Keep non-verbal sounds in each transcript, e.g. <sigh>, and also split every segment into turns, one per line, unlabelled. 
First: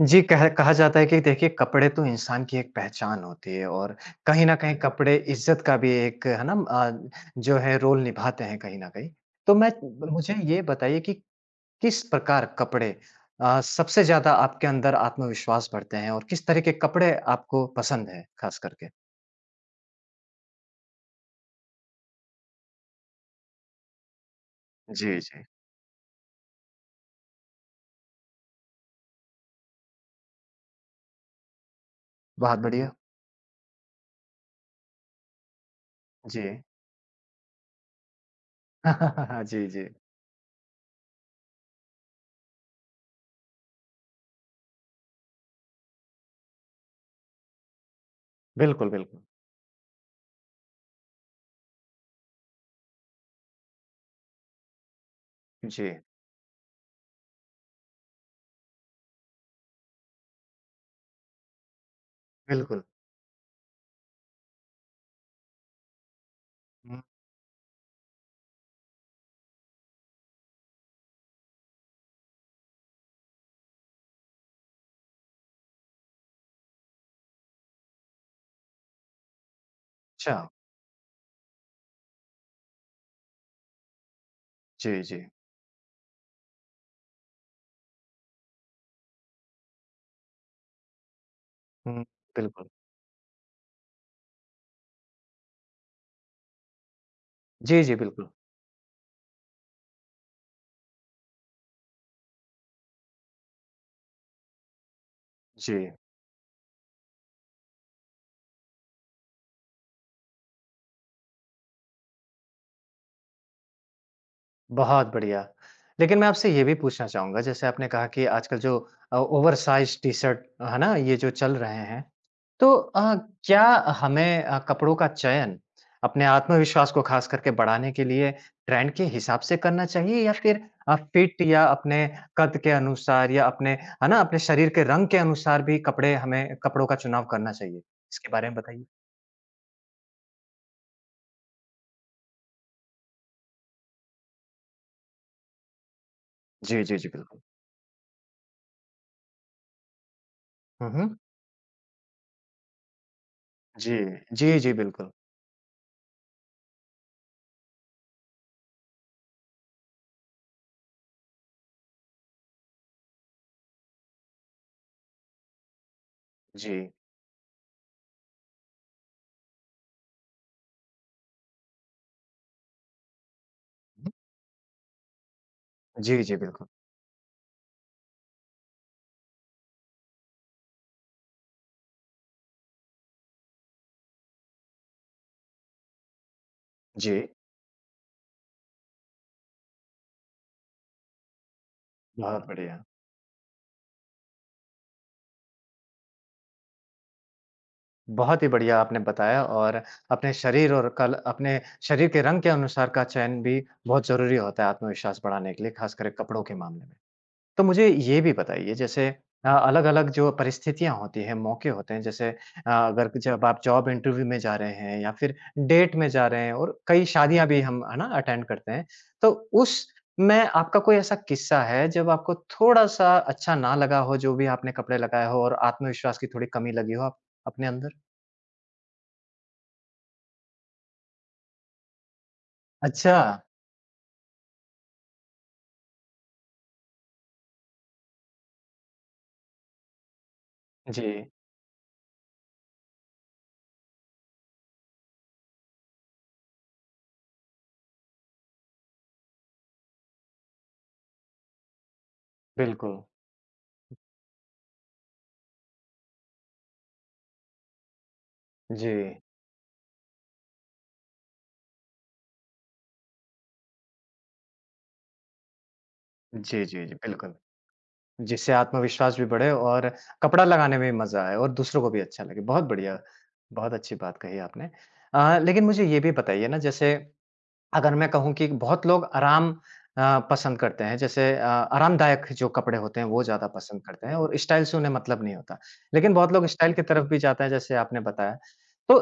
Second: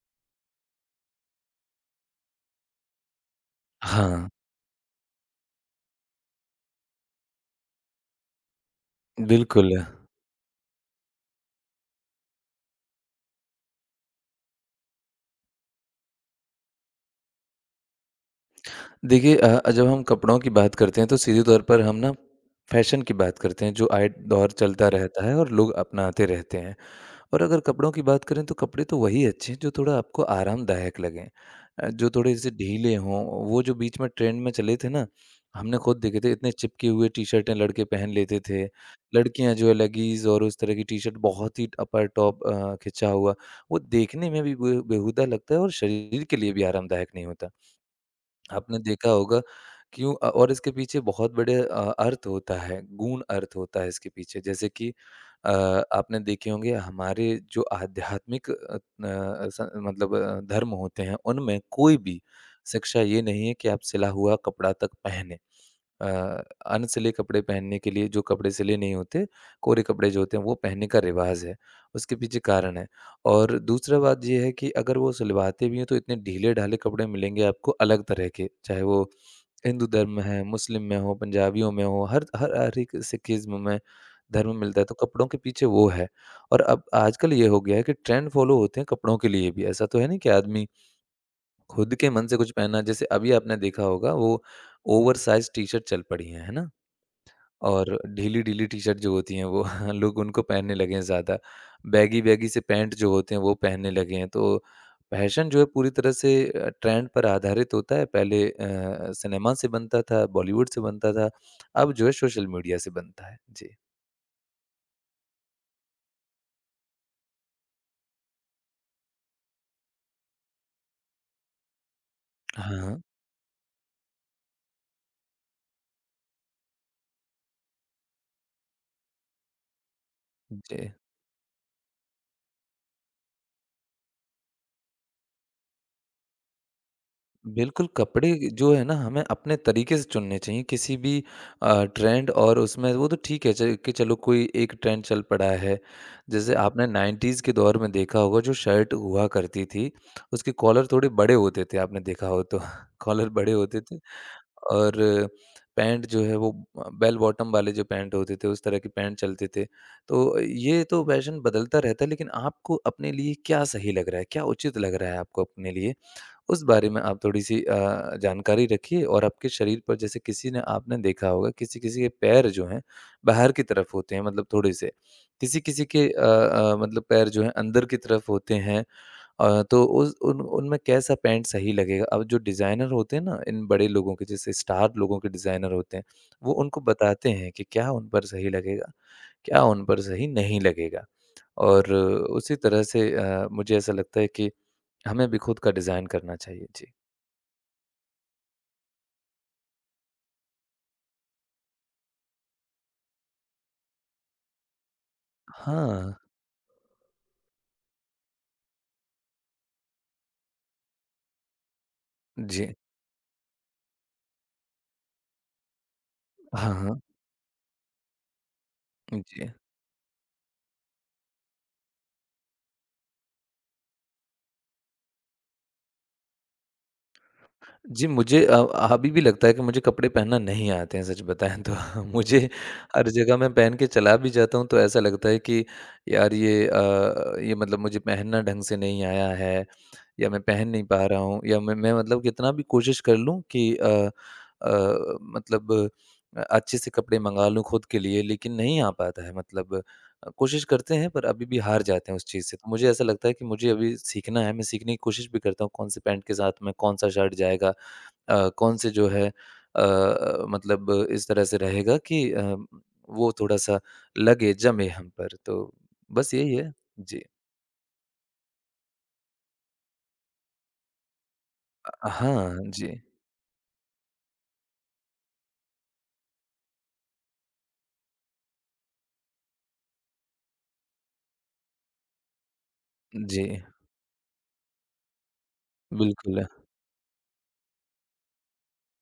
जी, कह कहा जाता है कि देखिए कपड़े तो इंसान की एक पहचान होती है और
हाँ,
कहीं न कहीं कपड़े इज़्ज़त का भी एक है ना जो है रोल निभाते हैं कहीं न कहीं। तो मैं
बिल्कुल।
मुझे ये बताइए कि किस प्रकार कपड़े सबसे ज़्यादा आपके अंदर आत्मविश्वास भरते हैं और किस तरह के कपड़े आपको पसंद हैं ख़ास करके?
देखिए जब हम कपड़ों की बात करते हैं तो सीधे तौर पर हम ना फैशन की बात करते हैं जो आए दौर चलता
जी,
रहता है
जी।
और लोग अपनाते रहते हैं। और अगर कपड़ों की बात करें तो कपड़े तो वही अच्छे हैं जो थोड़ा आपको आरामदायक लगें। जो थोड़े जैसे
बहुत बढ़िया।
ढीले हों, वो जो बीच में ट्रेंड में चले थे ना, हमने खुद देखे थे,
जी।
इतने चिपके हुए टी-शर्टें लड़के पहन लेते थे।
<laughs>
लड़कियाँ
जी,
जो है
जी।
लेगीज़ और उस तरह की टी-शर्ट बहुत ही अपर टॉप खिंचा हुआ, वो देखने में भी बे बेहुदा लगता है और शरीर के लिए भी आरामदायक नहीं होता। आपने
बिल्कुल,
देखा
बिल्कुल।
होगा क्यों और इसके पीछे बहुत बड़े अर्थ होता है, गूढ़ अर्थ होता है इसके पीछे। जैसे कि अ,
जी,
आपने देखे होंगे हमारे जो आध्यात्मिक अ, न स मतलब धर्म होते हैं, उनमें कोई भी
बिल्कुल।
शिक्षा ये नहीं है कि आप सिला हुआ कपड़ा तक पहने। अ,
हुँ,
अनसिले कपड़े पहनने के लिए जो कपड़े सिले नहीं होते, कोरे कपड़े जो होते हैं वो पहनने का रिवाज़ है, उसके पीछे कारण है। और दूसरा बात ये है कि अगर वो सिलवाते भी हैं तो इतने ढीले-ढाले कपड़े मिलेंगे आपको अलग तरह के, चाहे वो हिंदू धर्म में
अच्छा।
है, मुस्लिम में हो, पंजाबियों में हो, हर हर हर एक सिखिज़्म में धर्म मिलता है, तो
जी, जी।
कपड़ों के पीछे वो है। और अब आजकल ये हो गया है कि ट्रेंड फ़ॉलो होते हैं कपड़ों के लिए भी, ऐसा तो है नहीं कि आदमी खुद
हुँ,
के मन से कुछ
बिल्कुल।
पहनना जैसे अभी आपने देखा होगा वो ओवरसाइज़ टी-शर्ट चल पड़ी हैं, है ना?
जी, जी,
और
बिल्कुल।
ढीली-ढीली टी-शर्ट जो होती हैं वो <laughs> लोग उनको पहनने लगे हैं ज़्यादा। बैगी-बैगी से पैंट जो होते हैं वो पहनने लगे हैं। तो फ़ैशन जो है
जी।
पूरी तरह से ट्रेंड पर आधारित होता है। पहले सिनेमा से बनता था, बॉलीवुड से बनता था, अब जो है सोशल मीडिया से बनता है। जी।
बहुत बढ़िया। लेकिन मैं आपसे ये भी पूछना चाहूँगा जैसे आपने कहा कि आजकल जो ओवरसाइज़ टी-शर्ट है ना? ये जो चल रहे हैं।
हाँ,
तो
हाँ।
क्या हमें कपड़ों का चयन अपने आत्मविश्वास को ख़ास करके बढ़ाने के लिए ट्रेंड के हिसाब से करना चाहिए या फ़िर
जी।
फिट या अपने कद के अनुसार या अपने है ना? अपने शरीर के रंग के अनुसार भी कपड़े हमें कपड़ों का चुनाव करना चाहिए?
बिल्कुल,
इसके
कपड़े
बारे में
जो है
बताइए।
ना हमें अपने तरीके से चुनने चाहिए किसी भी ट्रेंड और उसमें वो तो ठीक है च कि चलो कोई एक ट्रेंड चल पड़ा है। जैसे
जी,
आपने
जी, जी, बिल्कुल।
90s के दौर में देखा होगा जो शर्ट हुआ करती थी, उसके कॉलर
हुँ,
थोड़े
हुँ।
बड़े होते थे आपने देखा हो तो <laughs> कॉलर बड़े होते
जी।
थे
जी, जी,
और
बिल्कुल।
पैंट जो है वो बेल बॉटम वाले जो पैंट होते थे उस तरह के पैंट चलते थे। तो ये तो फ़ैशन बदलता रहता है लेकिन आपको अपने लिए क्या सही लग रहा है? क्या उचित लग रहा है आपको अपने लिए? उस
जी।
बारे में आप थोड़ी-सी जानकारी रखिए और आपके शरीर पर जैसे किसी ने आपने देखा होगा किसी-किसी के पैर जो हैं, बाहर की तरफ होते हैं मतलब थोड़े-से। किसी-किसी के
जी, जी, बिल्कुल।
मतलब पैर जो हैं अंदर की तरफ होते हैं। तो उस उन उनमें कैसा पैंट सही लगेगा? अब जो डिज़ाइनर होते हैं ना, इन बड़े लोगों के जैसे स्टार लोगों के डिज़ाइनर होते हैं, वो उनको
जी,
बताते हैं कि क्या उन पर सही लगेगा, क्या उन पर सही नहीं लगेगा। और
बहुत
उसी
बढ़िया।
तरह से मुझे ऐसा लगता है कि हमें भी खुद का डिज़ाइन करना चाहिए। जी।
बहुत ही बढ़िया आपने बताया और अपने शरीर के रंग के अनुसार का चयन भी बहुत ज़रूरी होता है आत्मविश्वास बढ़ाने के लिए, ख़ासकर
हाँ,
कपड़ों के मामले में। तो मुझे ये भी बताइए जैसे अलग-अलग जो परिस्थितियाँ होती हैं, मौके होते हैं जैसे
जी।
अगर जब आप जॉब इंटरव्यू में जा रहे हैं या फिर डेट में जा रहे हैं
हाँ,
और
हाँ।
कई शादियाँ भी हम है ना अटेंड करते हैं। तो
जी।
उस में आपका कोई ऐसा किस्सा है जब आपको थोड़ा-सा अच्छा ना लगा हो जो भी आपने कपड़े लगाए हो और आत्मविश्वास की थोड़ी कमी लगी हो आप अपने अंदर?
जी, मुझे अभी भी लगता है कि मुझे कपड़े पहनना नहीं आते हैं सच बताएँ तो। <laughs> मुझे हर
अच्छा।
जगह मैं पहन के चला भी जाता हूँ तो ऐसा लगता है कि यार ये ये मतलब मुझे पहनना ढंग से नहीं आया है या मैं पहन नहीं
जी,
पा रहा हूँ या मैं मतलब कितना भी कोशिश कर लूँ कि अ, मतलब अच्छे से कपड़े मँगा लूँ खुद के लिए, लेकिन नहीं आ पाता है मतलब कोशिश करते हैं पर अभी भी हार जाते हैं उस चीज़ से। तो मुझे
बिल्कुल।
ऐसा लगता है कि मुझे अभी सीखना है, मैं सीखने की कोशिश भी करता हूँ कौन से पैंट के साथ में कौन-सा शर्ट जाएगा, कौन से
जी।
जो है मतलब इस तरह से रहेगा कि वो थोड़ा-सा लगे, जमे हम पर। तो बस यही
जी,
है।
जी, जी,
जी।
बिल्कुल। जिससे आत्मविश्वास भी बढ़े और कपड़ा लगाने में भी मज़ा आए और दूसरों को भी अच्छा लगे। बहुत
हाँ, जी।
बढ़िया, बहुत अच्छी बात कही आपने। लेकिन मुझे ये भी बताइए ना जैसे अगर मैं कहूँ कि बहुत लोग पसंद करते हैं जैसे आरामदायक जो कपड़े होते हैं वो
जी,
ज़्यादा पसंद करते हैं और स्टाइल से उन्हें मतलब नहीं होता। लेकिन बहुत लोग
बिल्कुल।
स्टाइल की तरफ भी जाते हैं जैसे आपने बताया। तो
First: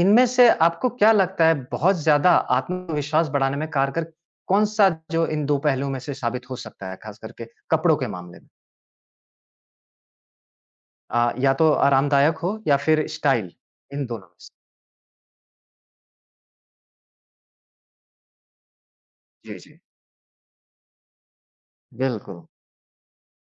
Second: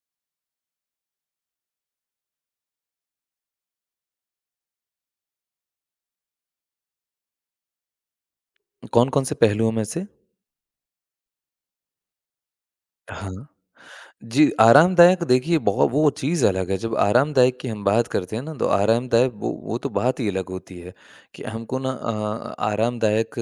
इनमें से आपको क्या लगता है बहुत ज़्यादा आत्मविश्वास बढ़ाने में कारगर कौन-सा जो इन 2 पहलुओं में से साबित हो सकता है ख़ास करके कपड़ों के मामले में?
कौन-कौन से पहलुओं में से?
या तो आरामदायक हो या फिर
हाँ।
स्टाइल, इन दोनों में
जी,
से।
आरामदायक देखिए बहु वो चीज़ अलग है, जब आरामदायक की हम बात करते हैं ना, तो आरामदायक वो
जी,
वो
जी।
तो बात ही अलग होती है कि हमको ना
बिल्कुल।
आरामदायक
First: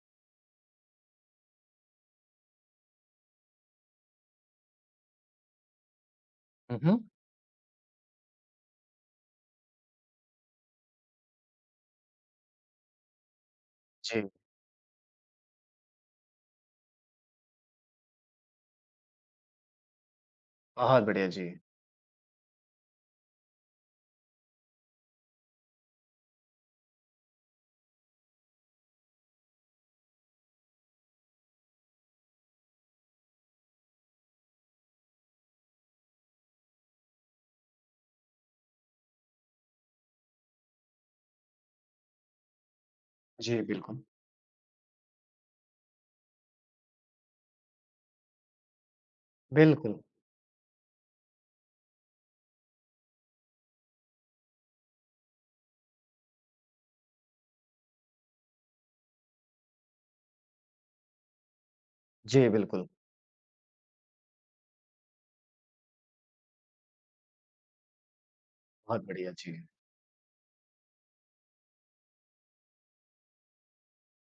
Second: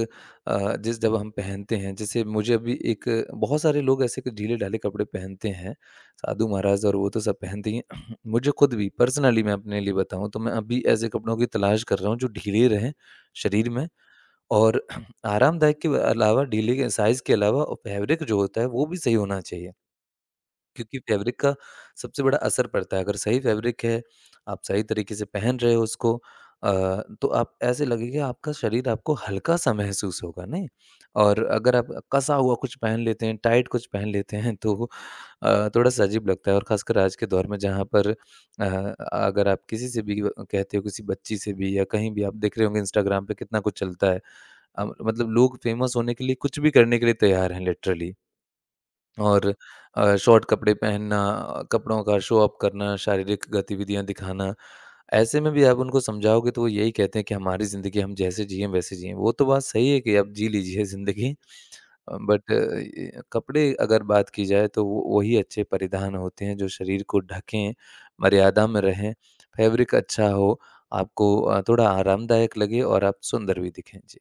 अ, जिस जब हम पहनते हैं, जैसे मुझे अभी एक बहुत सारे लोग ऐसे कि ढीले-ढाले कपड़े पहनते हैं, साधु
हुँ,
महाराज और
हुँ।
वो तो सब पहनते ही हैं। <clears throat> मुझे खुद भी पर्सनली मैं अपने लिए बताऊँ, तो मैं अभी ऐसे कपड़ों की तलाश कर रहा हूँ जो ढीले रहें शरीर में
जी,
और आरामदायक के अलावा ढीले के साइज़ के अलावा और फैब्रिक जो होता है वो भी सही होना चाहिए, क्योंकि
बहुत बढ़िया,
फैब्रिक
जी।
का सबसे बड़ा असर पड़ता है। अगर सही फैब्रिक है, आप सही तरीके से पहन रहे हो उसको अ, तो आप ऐसे लगेगा आपका शरीर आपको हल्का-सा महसूस होगा नहीं? और अगर आप कसा हुआ कुछ पहन लेते हैं, टाइट कुछ पहन लेते हैं तो वो, थोड़ा-सा अजीब लगता है और ख़ासकर आज के दौर में जहाँ पर अगर आप किसी से भी कहते हो किसी बच्ची से भी या कहीं भी आप देख रहे होंगे इंस्टाग्राम पे
जी,
कितना कुछ
बिल्कुल।
चलता है। मतलब लोग फेमस होने के लिए कुछ भी करने के लिए तैयार हैं लिटरली और
बिल्कुल।
शॉर्ट कपड़े पहनना कपड़ों का शो अप करना, शारीरिक गतिविधियाँ दिखाना। ऐसे में भी आप उनको समझाओगे तो वो यही कहते हैं कि हमारी ज़िंदगी हम जैसे जिएँ वैसे जिएँ। वो तो बात सही है कि आप जी लीजिए ज़िंदगी
जी,
बट
बिल्कुल।
कपड़े अगर बात की जाए तो वो वही अच्छे परिधान होते हैं जो शरीर को ढकें, मर्यादा में
बहुत
रहें,
बढ़िया, जी।
फैब्रिक अच्छा हो, आपको थोड़ा आरामदायक लगे और आप सुंदर भी दिखें। जी।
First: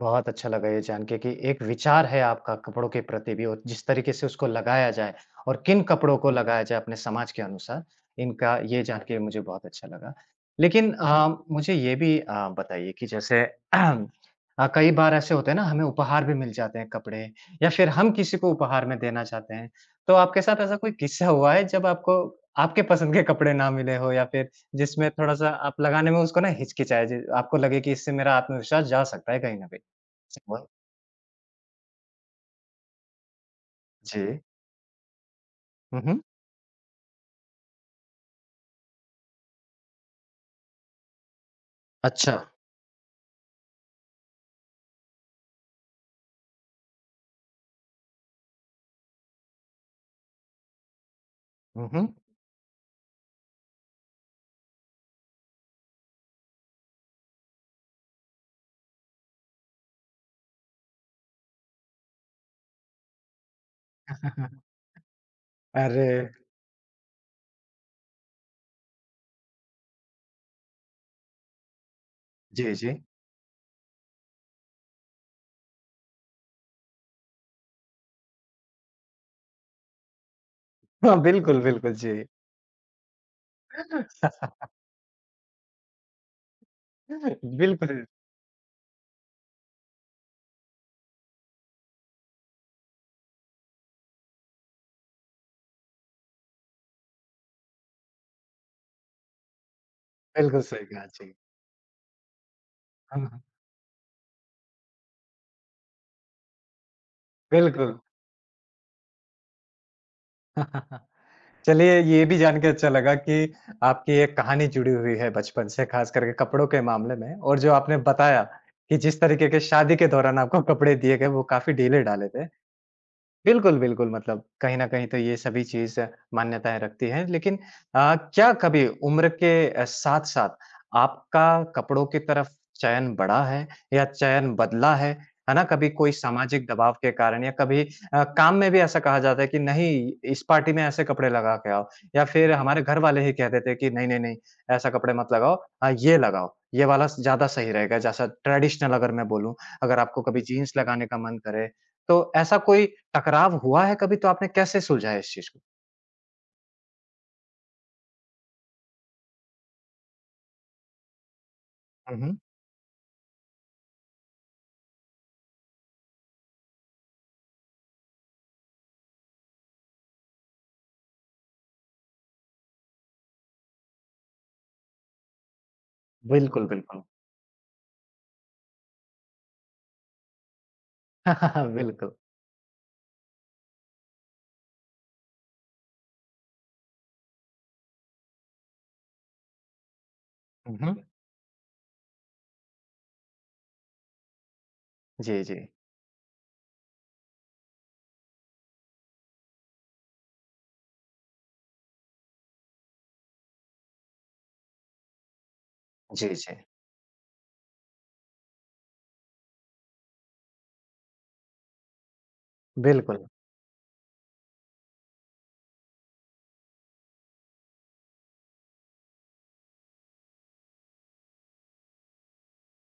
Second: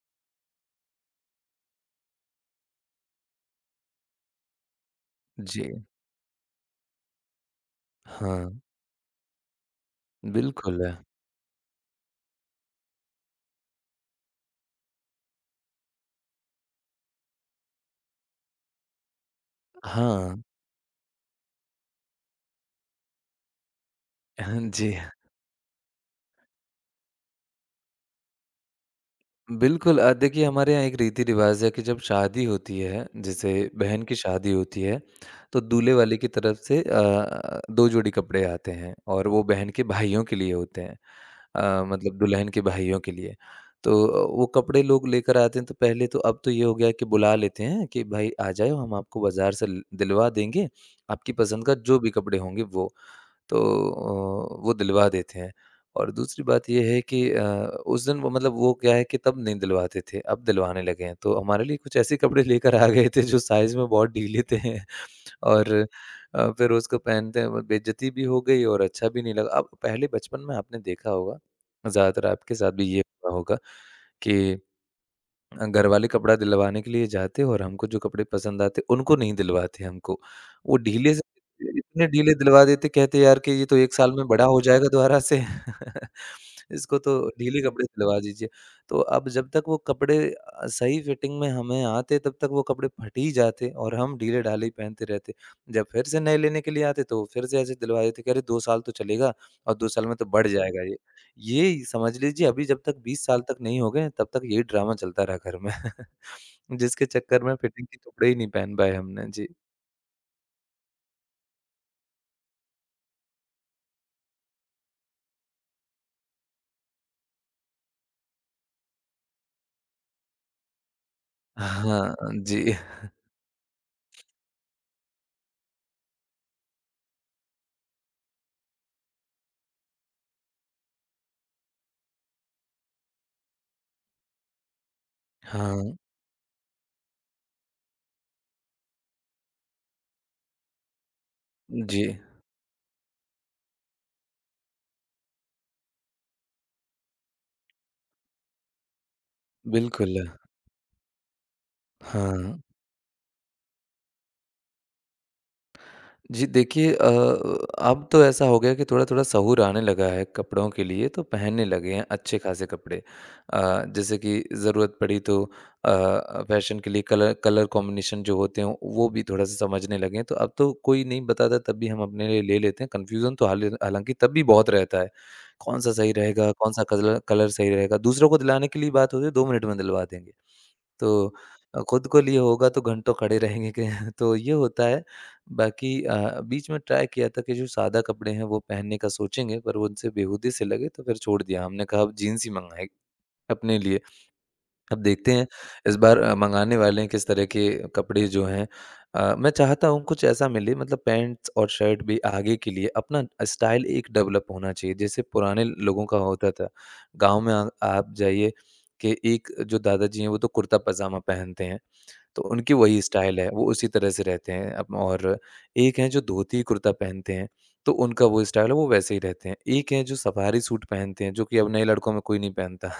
बहुत अच्छा लगा ये जान के कि एक विचार है आपका कपड़ों के प्रति भी और जिस तरीके से उसको लगाया जाए और
जी।
किन कपड़ों को लगाया जाए अपने समाज के अनुसार,
हाँ,
इनका ये जान के मुझे बहुत अच्छा लगा।
बिल्कुल।
लेकिन मुझे ये भी बताइए कि जैसे <clears throat> कई बार ऐसे होते हैं ना हमें उपहार भी मिल जाते हैं कपड़े या फिर हम किसी को उपहार में देना चाहते हैं। तो
हाँ,
आपके साथ ऐसा कोई किस्सा हुआ है जब आपको आपके पसंद के कपड़े ना मिले हो या फिर
हाँ, जी,
जिसमें
हाँ।
थोड़ा-सा आप लगाने में उसको ना हिचकिचाए, ज आपको लगे कि इससे मेरा आत्मविश्वास जा सकता है कहीं न कहीं?
बिल्कुल देखिए
हुआ।
हमारे यहाँ एक रीति-रिवाज़ है कि जब शादी होती है, जैसे बहन की
जी।
शादी होती है, तो दूल्हे
हुँ,
वाले
हुँ।
की तरफ से 2 जोड़ी कपड़े आते हैं और वो बहन के भाइयों के लिए होते हैं। मतलब
अच्छा।
दुल्हन के भाइयों के लिए। तो वो कपड़े लोग लेकर आते हैं तो पहले तो अब तो ये हो गया है कि बुला लेते हैं कि भाई आ जाओ हम आपको बाज़ार से ल दिलवा देंगे, आपकी पसंद का
हुँ,
जो
हुँ।
भी कपड़े होंगे वो। तो वो दिलवा देते हैं। और दूसरी बात ये है कि उस दिन वो मतलब वो क्या है कि तब नहीं दिलवाते थे, अब दिलवाने लगे हैं। तो हमारे लिए कुछ ऐसे कपड़े लेकर आ गए थे जो साइज़ में बहुत ढीले थे
<laughs>
<laughs> और
अरे!
फिर उसको पहनते हैं वो बेइज्जती भी हो गई और अच्छा भी नहीं लगा। अब पहले बचपन में आपने देखा होगा, ज़्यादातर आपके साथ
जी,
भी
जी।
ये हुआ होगा कि घर वाले कपड़ा दिलवाने के लिए जाते और हमको जो कपड़े पसंद आते, उनको नहीं दिलवाते हमको। वो ढीले
हाँ,
से
बिल्कुल, बिल्कुल,
इतने
जी।
ढीले दिलवा देते, कहते यार कि ये तो 1 साल में
<laughs>
बड़ा हो जाएगा दोबारा से, <laughs> इसको तो ढीले कपड़े
बिल्कुल,
दिलवा दीजिए। तो अब जब तक वो कपड़े सही फिटिंग में हमें आते, तब तक वो कपड़े फट ही जाते और हम ढीले-ढाले ही पहनते रहते। जब फिर से नए लेने के लिए आते, तो वो फिर से ऐसे दिलवा देते कि अरे 2 साल तो चलेगा और 2 साल में तो बढ़
बिल्कुल
जाएगा
सही
ये।
कहा, जी।
ये समझ लीजिए अभी जब तक
हाँ,
20
हाँ,
साल तक नहीं हो गए, तब तक यही ड्रामा चलता रहा घर में। <laughs> जिसके चक्कर में फिटिंग के
बिल्कुल।
कपड़े ही नहीं पहन पाए हमने। जी।
<laughs> चलिए ये भी जान के अच्छा लगा कि आपकी एक कहानी जुड़ी हुई है बचपन से, खास करके कपड़ों के मामले में और जो आपने बताया कि जिस तरीके के शादी के दौरान आपको कपड़े दिए गए, वो काफ़ी ढीले
हाँ,
डाले थे।
जी।
बिल्कुल, बिल्कुल, मतलब कहीं न कहीं तो ये सभी चीज़ मान्यताएँ रखती हैं। लेकिन क्या कभी उम्र के साथ-साथ आपका कपड़ों की तरफ चयन बढ़ा है या चयन बदला है? है ना? कभी
हाँ,
कोई सामाजिक दबाव के कारण या कभी काम में भी ऐसा कहा जाता है कि नहीं, इस पार्टी में ऐसे कपड़े लगा के आओ
जी।
या फिर हमारे घर वाले ही कह देते हैं कि नहीं, नहीं, नहीं, ऐसा कपड़े मत लगाओ ये लगाओ, ये वाला ज़्यादा सही रहेगा। जैसा ट्रेडिशनल अगर मैं बोलूँ, अगर
बिल्कुल।
आपको कभी जीन्स लगाने का मन करे तो
हाँ।
ऐसा कोई टकराव हुआ है कभी, तो आपने कैसे सुलझा है इस चीज़ को?
जी देखिए अब तो ऐसा हो गया कि थोड़ा-थोड़ा सहूर आने लगा है कपड़ों के लिए तो पहनने लगे हैं
हुँ, हुँ।
अच्छे खासे कपड़े। जैसे कि ज़रूरत पड़ी तो फैशन के लिए कलर कलर कॉम्बिनेशन जो होते हैं वो भी थोड़ा-सा समझने लगे हैं। तो अब तो कोई नहीं बताता तब भी हम अपने लिए ले लेते हैं। कन्फ्यूज़न तो हालाँकि तब भी बहुत रहता है। कौन-सा सही रहेगा,
बिल्कुल,
कौन-सा
बिल्कुल।
कलर कलर सही रहेगा। दूसरों को दिलाने के लिए बात होती है 2 मिनट में दिलवा देंगे। तो
<laughs>
खुद
बिल्कुल।
को लिए होगा तो घंटों खड़े रहेंगे के <laughs> तो ये होता है। बाकी बीच में ट्राई किया था कि जो सादा कपड़े हैं वो पहनने का सोचेंगे पर वो उनसे बेहूदी से
हुँ,
लगे तो
हुँ।
फिर छोड़ दिया। हमने कहा अब जीन्स ही मँगाएँ अपने लिए। अब देखते
जी,
हैं
जी।
इस बार मँगाने वाले हैं किस तरह के कपड़े जो हैं। मैं चाहता हूँ कुछ ऐसा मिले मतलब पैंट्स और शर्ट भी आगे के लिए अपना स्टाइल एक डेवलप होना चाहिए। जैसे पुराने लोगों का
जी,
होता
जी।
था। गाँव में आ आप जाइए कि एक जो दादाजी हैं वो तो कुर्ता-पजामा पहनते हैं। तो उनकी वही
बिल्कुल,
स्टाइल है, वो उसी तरह से रहते हैं अप और एक हैं जो धोती कुर्ता पहनते हैं, तो उनका वो स्टाइल है, वो वैसे ही रहते हैं। एक हैं जो सफारी सूट पहनते हैं, जो कि अब नए लड़कों में कोई नहीं पहनता।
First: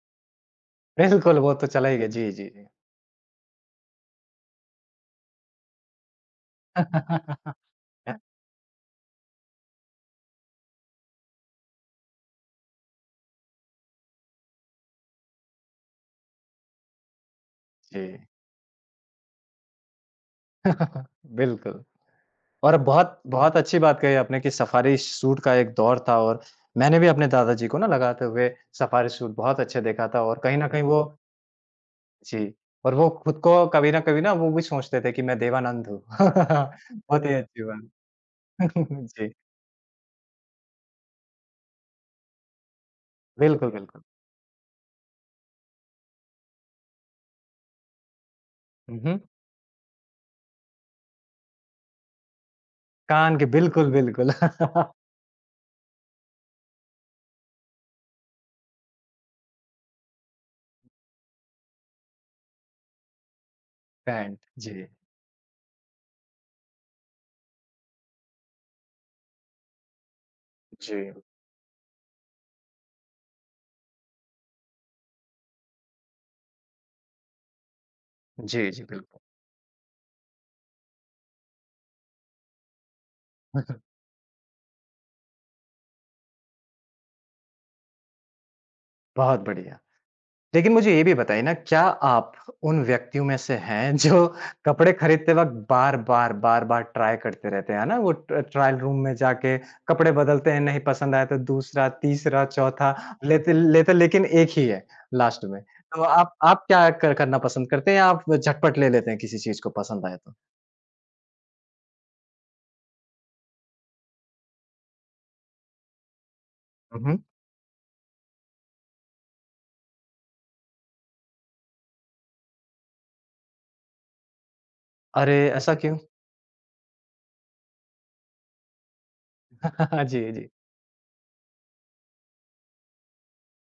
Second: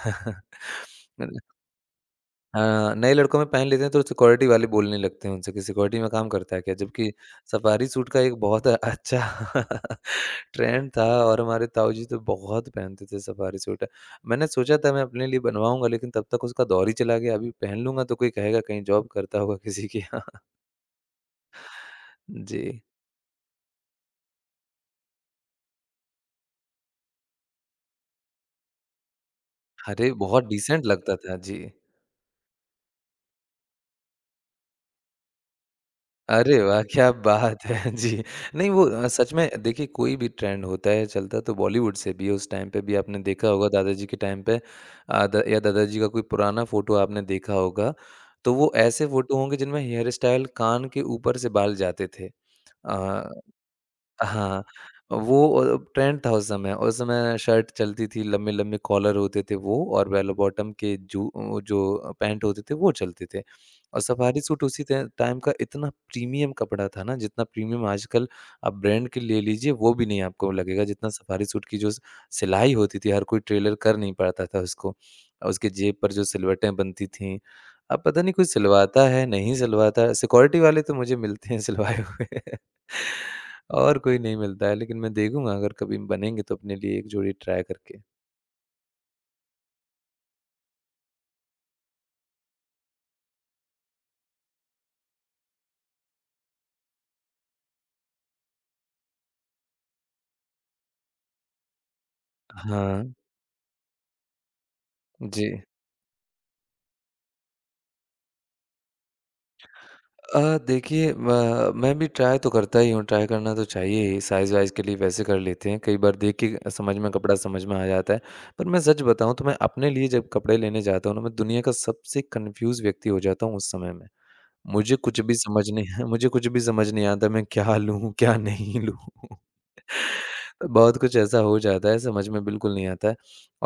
बिल्कुल,
<laughs>
वो तो चला ही गया। जी, जी, जी।
हाँ, नए लड़कों में पहन लेते हैं तो सिक्योरिटी वाले बोलने लगते हैं उनसे कि सिक्योरिटी में काम करता है क्या? जबकि
<laughs>
सफारी सूट का एक बहुत अच्छा <laughs> ट्रेंड था और हमारे ताऊ जी तो बहुत पहनते थे सफारी सूट। मैंने सोचा था मैं अपने लिए बनवाऊँगा लेकिन तब तक उसका दौर ही चला गया। अभी पहन
जी।
लूँगा तो कोई कहेगा कहीं जॉब करता होगा किसी के यहाँ।
<laughs> बिल्कुल
<laughs>
और
जी।
बहुत बहुत अच्छी बात कही आपने कि सफारी सूट का एक दौर था और मैंने भी अपने दादाजी को ना लगाते हुए सफारी सूट बहुत अच्छे देखा
अरे!
था और
बहुत
कहीं न कहीं
डिसेंट
वो
लगता था। जी।
जी, और वो खुद को कभी न कभी ना वो भी सोचते थे कि मैं देवानंद हूँ। <laughs>
अरे वाह! क्या
बहुत ही अच्छी
बात है। <laughs>
बात।
जी। नहीं
<laughs>
वो
जी,
सच में देखिए कोई भी ट्रेंड होता है चलता तो बॉलीवुड से भी है, उस टाइम पे भी आपने देखा होगा
बिल्कुल, बिल्कुल।
दादाजी के टाइम पे। अ, द या दादाजी का कोई पुराना फ़ोटो आपने देखा होगा, तो वो ऐसे
उहुँ,
फ़ोटो होंगे जिनमें हेयर स्टाइल कान के ऊपर से बाल जाते थे।
कान के
अ
बिल्कुल, बिल्कुल
हाँ,
<laughs>
वो ट्रेंड था उस समय। उस समय शर्ट चलती थी, लंबे-लंबे कॉलर होते थे वो और बेल बॉटम के जो पैंट होते थे वो चलते थे। और
पैंट,
सफारी सूट उसी
जी,
टे टाइम का इतना प्रीमियम कपड़ा था ना, जितना प्रीमियम आजकल आप ब्रांड के ले लीजिए, वो भी नहीं आपको लगेगा
जी।
जितना सफारी सूट की जो सिलाई होती थी, हर कोई टेलर कर नहीं पाता था उसको। और उसके जेब पर जो सिलवटें बनती थीं, अब पता नहीं कोई
जी, जी,
सिलवाता
बिल्कुल।
है, नहीं सिलवाता है। सिक्योरिटी वाले तो मुझे मिलते हैं सिलवाए हुए। <laughs> और
<laughs>
कोई नहीं मिलता है, लेकिन मैं देखूँगा अगर कभी बनेंगे तो अपने लिए 1 जोड़ी ट्राई करके।
बहुत बढ़िया। लेकिन मुझे ये भी बताइए ना क्या आप उन व्यक्तियों में से हैं जो <laughs> कपड़े खरीदते वक़्त बार-बार, बार-बार ट्राई करते रहते हैं, है ना? वो ट ट्रायल रूम में जाके कपड़े बदलते हैं, नहीं पसंद आया तो दूसरा, तीसरा, चौथा
हाँ,
लेते लेते लेकिन एक ही है लास्ट
जी।
में। तो आप क्या कर करना पसंद करते हैं या आप झटपट ले लेते हैं किसी चीज़ को पसंद आए तो?
अ, देखिए म मैं भी ट्राई तो करता ही हूँ, ट्राई करना तो चाहिए ही, साइज़-वाइज़ के लिए वैसे कर लेते हैं, कई बार देख के समझ में
उहुँ।
कपड़ा समझ में आ जाता है। पर मैं सच बताऊँ तो मैं अपने लिए जब कपड़े लेने जाता हूँ ना, मैं दुनिया का सबसे कन्फ्यूज़ व्यक्ति हो जाता हूँ उस समय में। मुझे कुछ भी
अरे!
समझ
ऐसा
नहीं
क्यों?
<laughs> मुझे कुछ भी समझ नहीं आता मैं क्या लूँ, क्या नहीं लूँ?
<laughs> जी, जी।
बहुत कुछ ऐसा हो जाता है समझ में बिल्कुल नहीं आता है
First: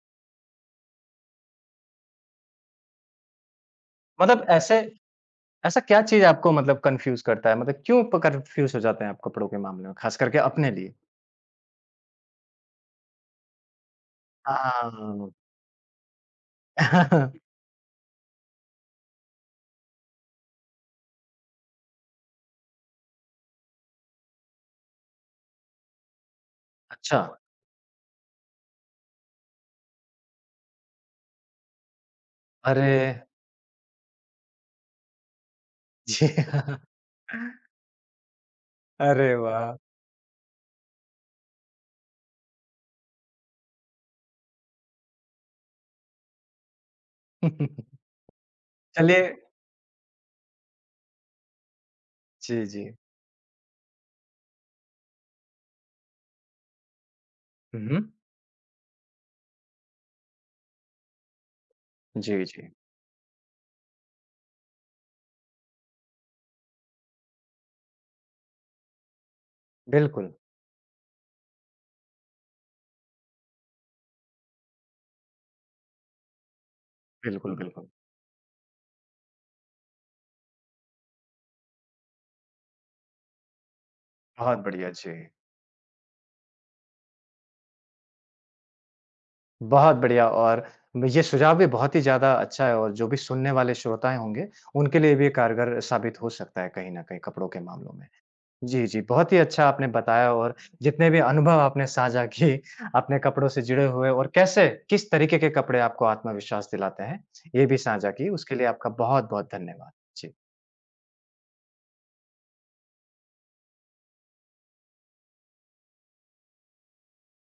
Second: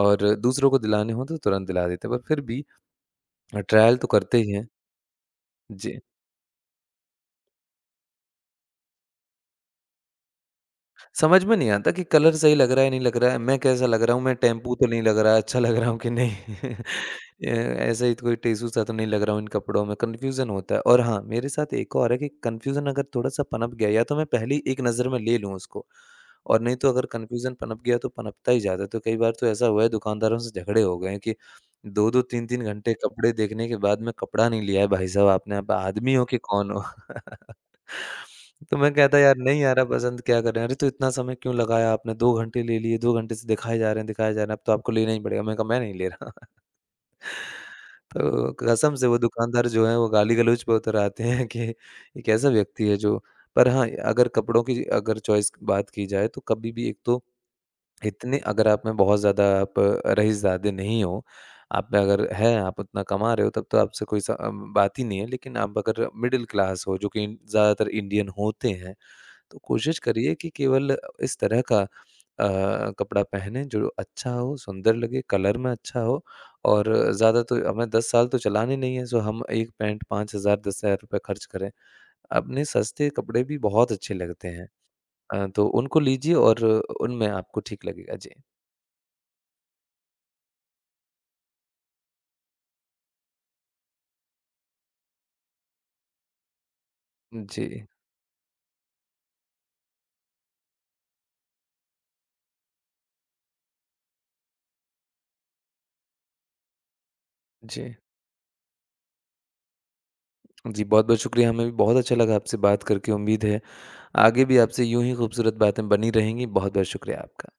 और दूसरों को दिलाने हों तो तुरंत दिला देते हैं पर फिर भी ट्रायल तो करते
मतलब
ही हैं।
ऐसे ऐसा क्या
जी,
चीज़ आपको मतलब कन्फ्यूज़ करता है? मतलब क्यों प कन्फ्यूज़ हो जाते हैं आप कपड़ों के मामले में, ख़ास करके अपने लिए?
समझ में नहीं आता कि कलर सही लग रहा है, नहीं लग रहा है, मैं कैसा लग रहा हूँ, मैं टेम्पू तो नहीं लग
हाँ।
रहा, अच्छा लग रहा हूँ कि नहीं।
<laughs>
ऐसा ही कोई टिश्यू सा तो नहीं लग रहा हूँ इन कपड़ों में, कन्फ्यूज़न होता है। और हाँ, मेरे साथ एक और है कि कन्फ्यूज़न अगर थोड़ा-सा पनप गया या तो मैं पहली एक नज़र में ले लूँ उसको और नहीं तो अगर
अच्छा।
कन्फ्यूज़न पनप गया तो पनपता ही जाता है। तो कई बार तो ऐसा हुआ है दुकानदारों से झगड़े हो गए हैं कि 2-2 3-3
अरे!
घंटे कपड़े देखने के बाद में कपड़ा नहीं लिया है भाई साहब आपने, आप आदमी हो
जी।
कि कौन हो?
<laughs>
<laughs> तो मैं कहता
अरे
यार नहीं आ
वाह!
रहा पसंद क्या करें? अरे तो इतना समय क्यों लगाया आपने? 2 घंटे ले लिए, 2 घंटे से दिखाए जा रहे हैं, अब तो आपको लेना ही पड़ेगा। मैंने कहा मैं नहीं ले रहा।
<laughs>
तो कसम से वो
चलिए
दुकानदार जो है वो गाली-गलौच पे उतर आते हैं कि ये कैसा
जी, जी।
व्यक्ति है जो पर हाँ, अगर कपड़ों की अगर चॉइस की बात की जाए तो कभी भी एक तो
हुँ, हुँ।
इतने अगर आप में बहुत ज़्यादा आप रईसज़ादे नहीं हो, आप में अगर
जी,
है
जी।
आप उतना कमा रहे हो तब तो आपसे कोई बात ही नहीं है। लेकिन आप अगर मिडल क्लास हो जो कि इन- ज़्यादातर इंडियन होते हैं तो कोशिश
बिल्कुल,
करिए कि केवल इस तरह का कपड़ा पहने जो अच्छा हो, सुंदर लगे, कलर में अच्छा हो और ज़्यादा
बिल्कुल,
तो
बिल्कुल।
हमें 10 साल तो चलाने नहीं है, सो हम एक पैंट 5,000 ₹10,000 खर्च करें। अपने सस्ते कपड़े भी बहुत अच्छे लगते
बहुत
हैं।
बढ़िया, जी।
तो उनको लीजिए और उनमें आपको ठीक लगेगा। जी।
बहुत बढ़िया और ये सुझाव भी बहुत ही ज़्यादा अच्छा है और जो भी सुनने वाले श्रोताएँ होंगे, उनके लिए भी ये कारगर साबित हो सकता है कहीं न कहीं कपड़ों के
जी,
मामलों में। जी, जी। बहुत ही अच्छा आपने बताया और जितने भी अनुभव आपने साझा <laughs> किए, अपने कपड़ों से जुड़े हुए और कैसे, किस तरीके के कपड़े आपको आत्मविश्वास दिलाते हैं, ये भी
जी।
साझा की। उसके लिए आपका बहुत-बहुत धन्यवाद। जी।
जी, बहुत-बहुत शुक्रिया, हमें भी बहुत अच्छा लगा आपसे बात करके। उम्मीद है आगे भी आपसे यूँ ही खूबसूरत बातें बनी रहेंगी। बहुत-बहुत शुक्रिया आपका।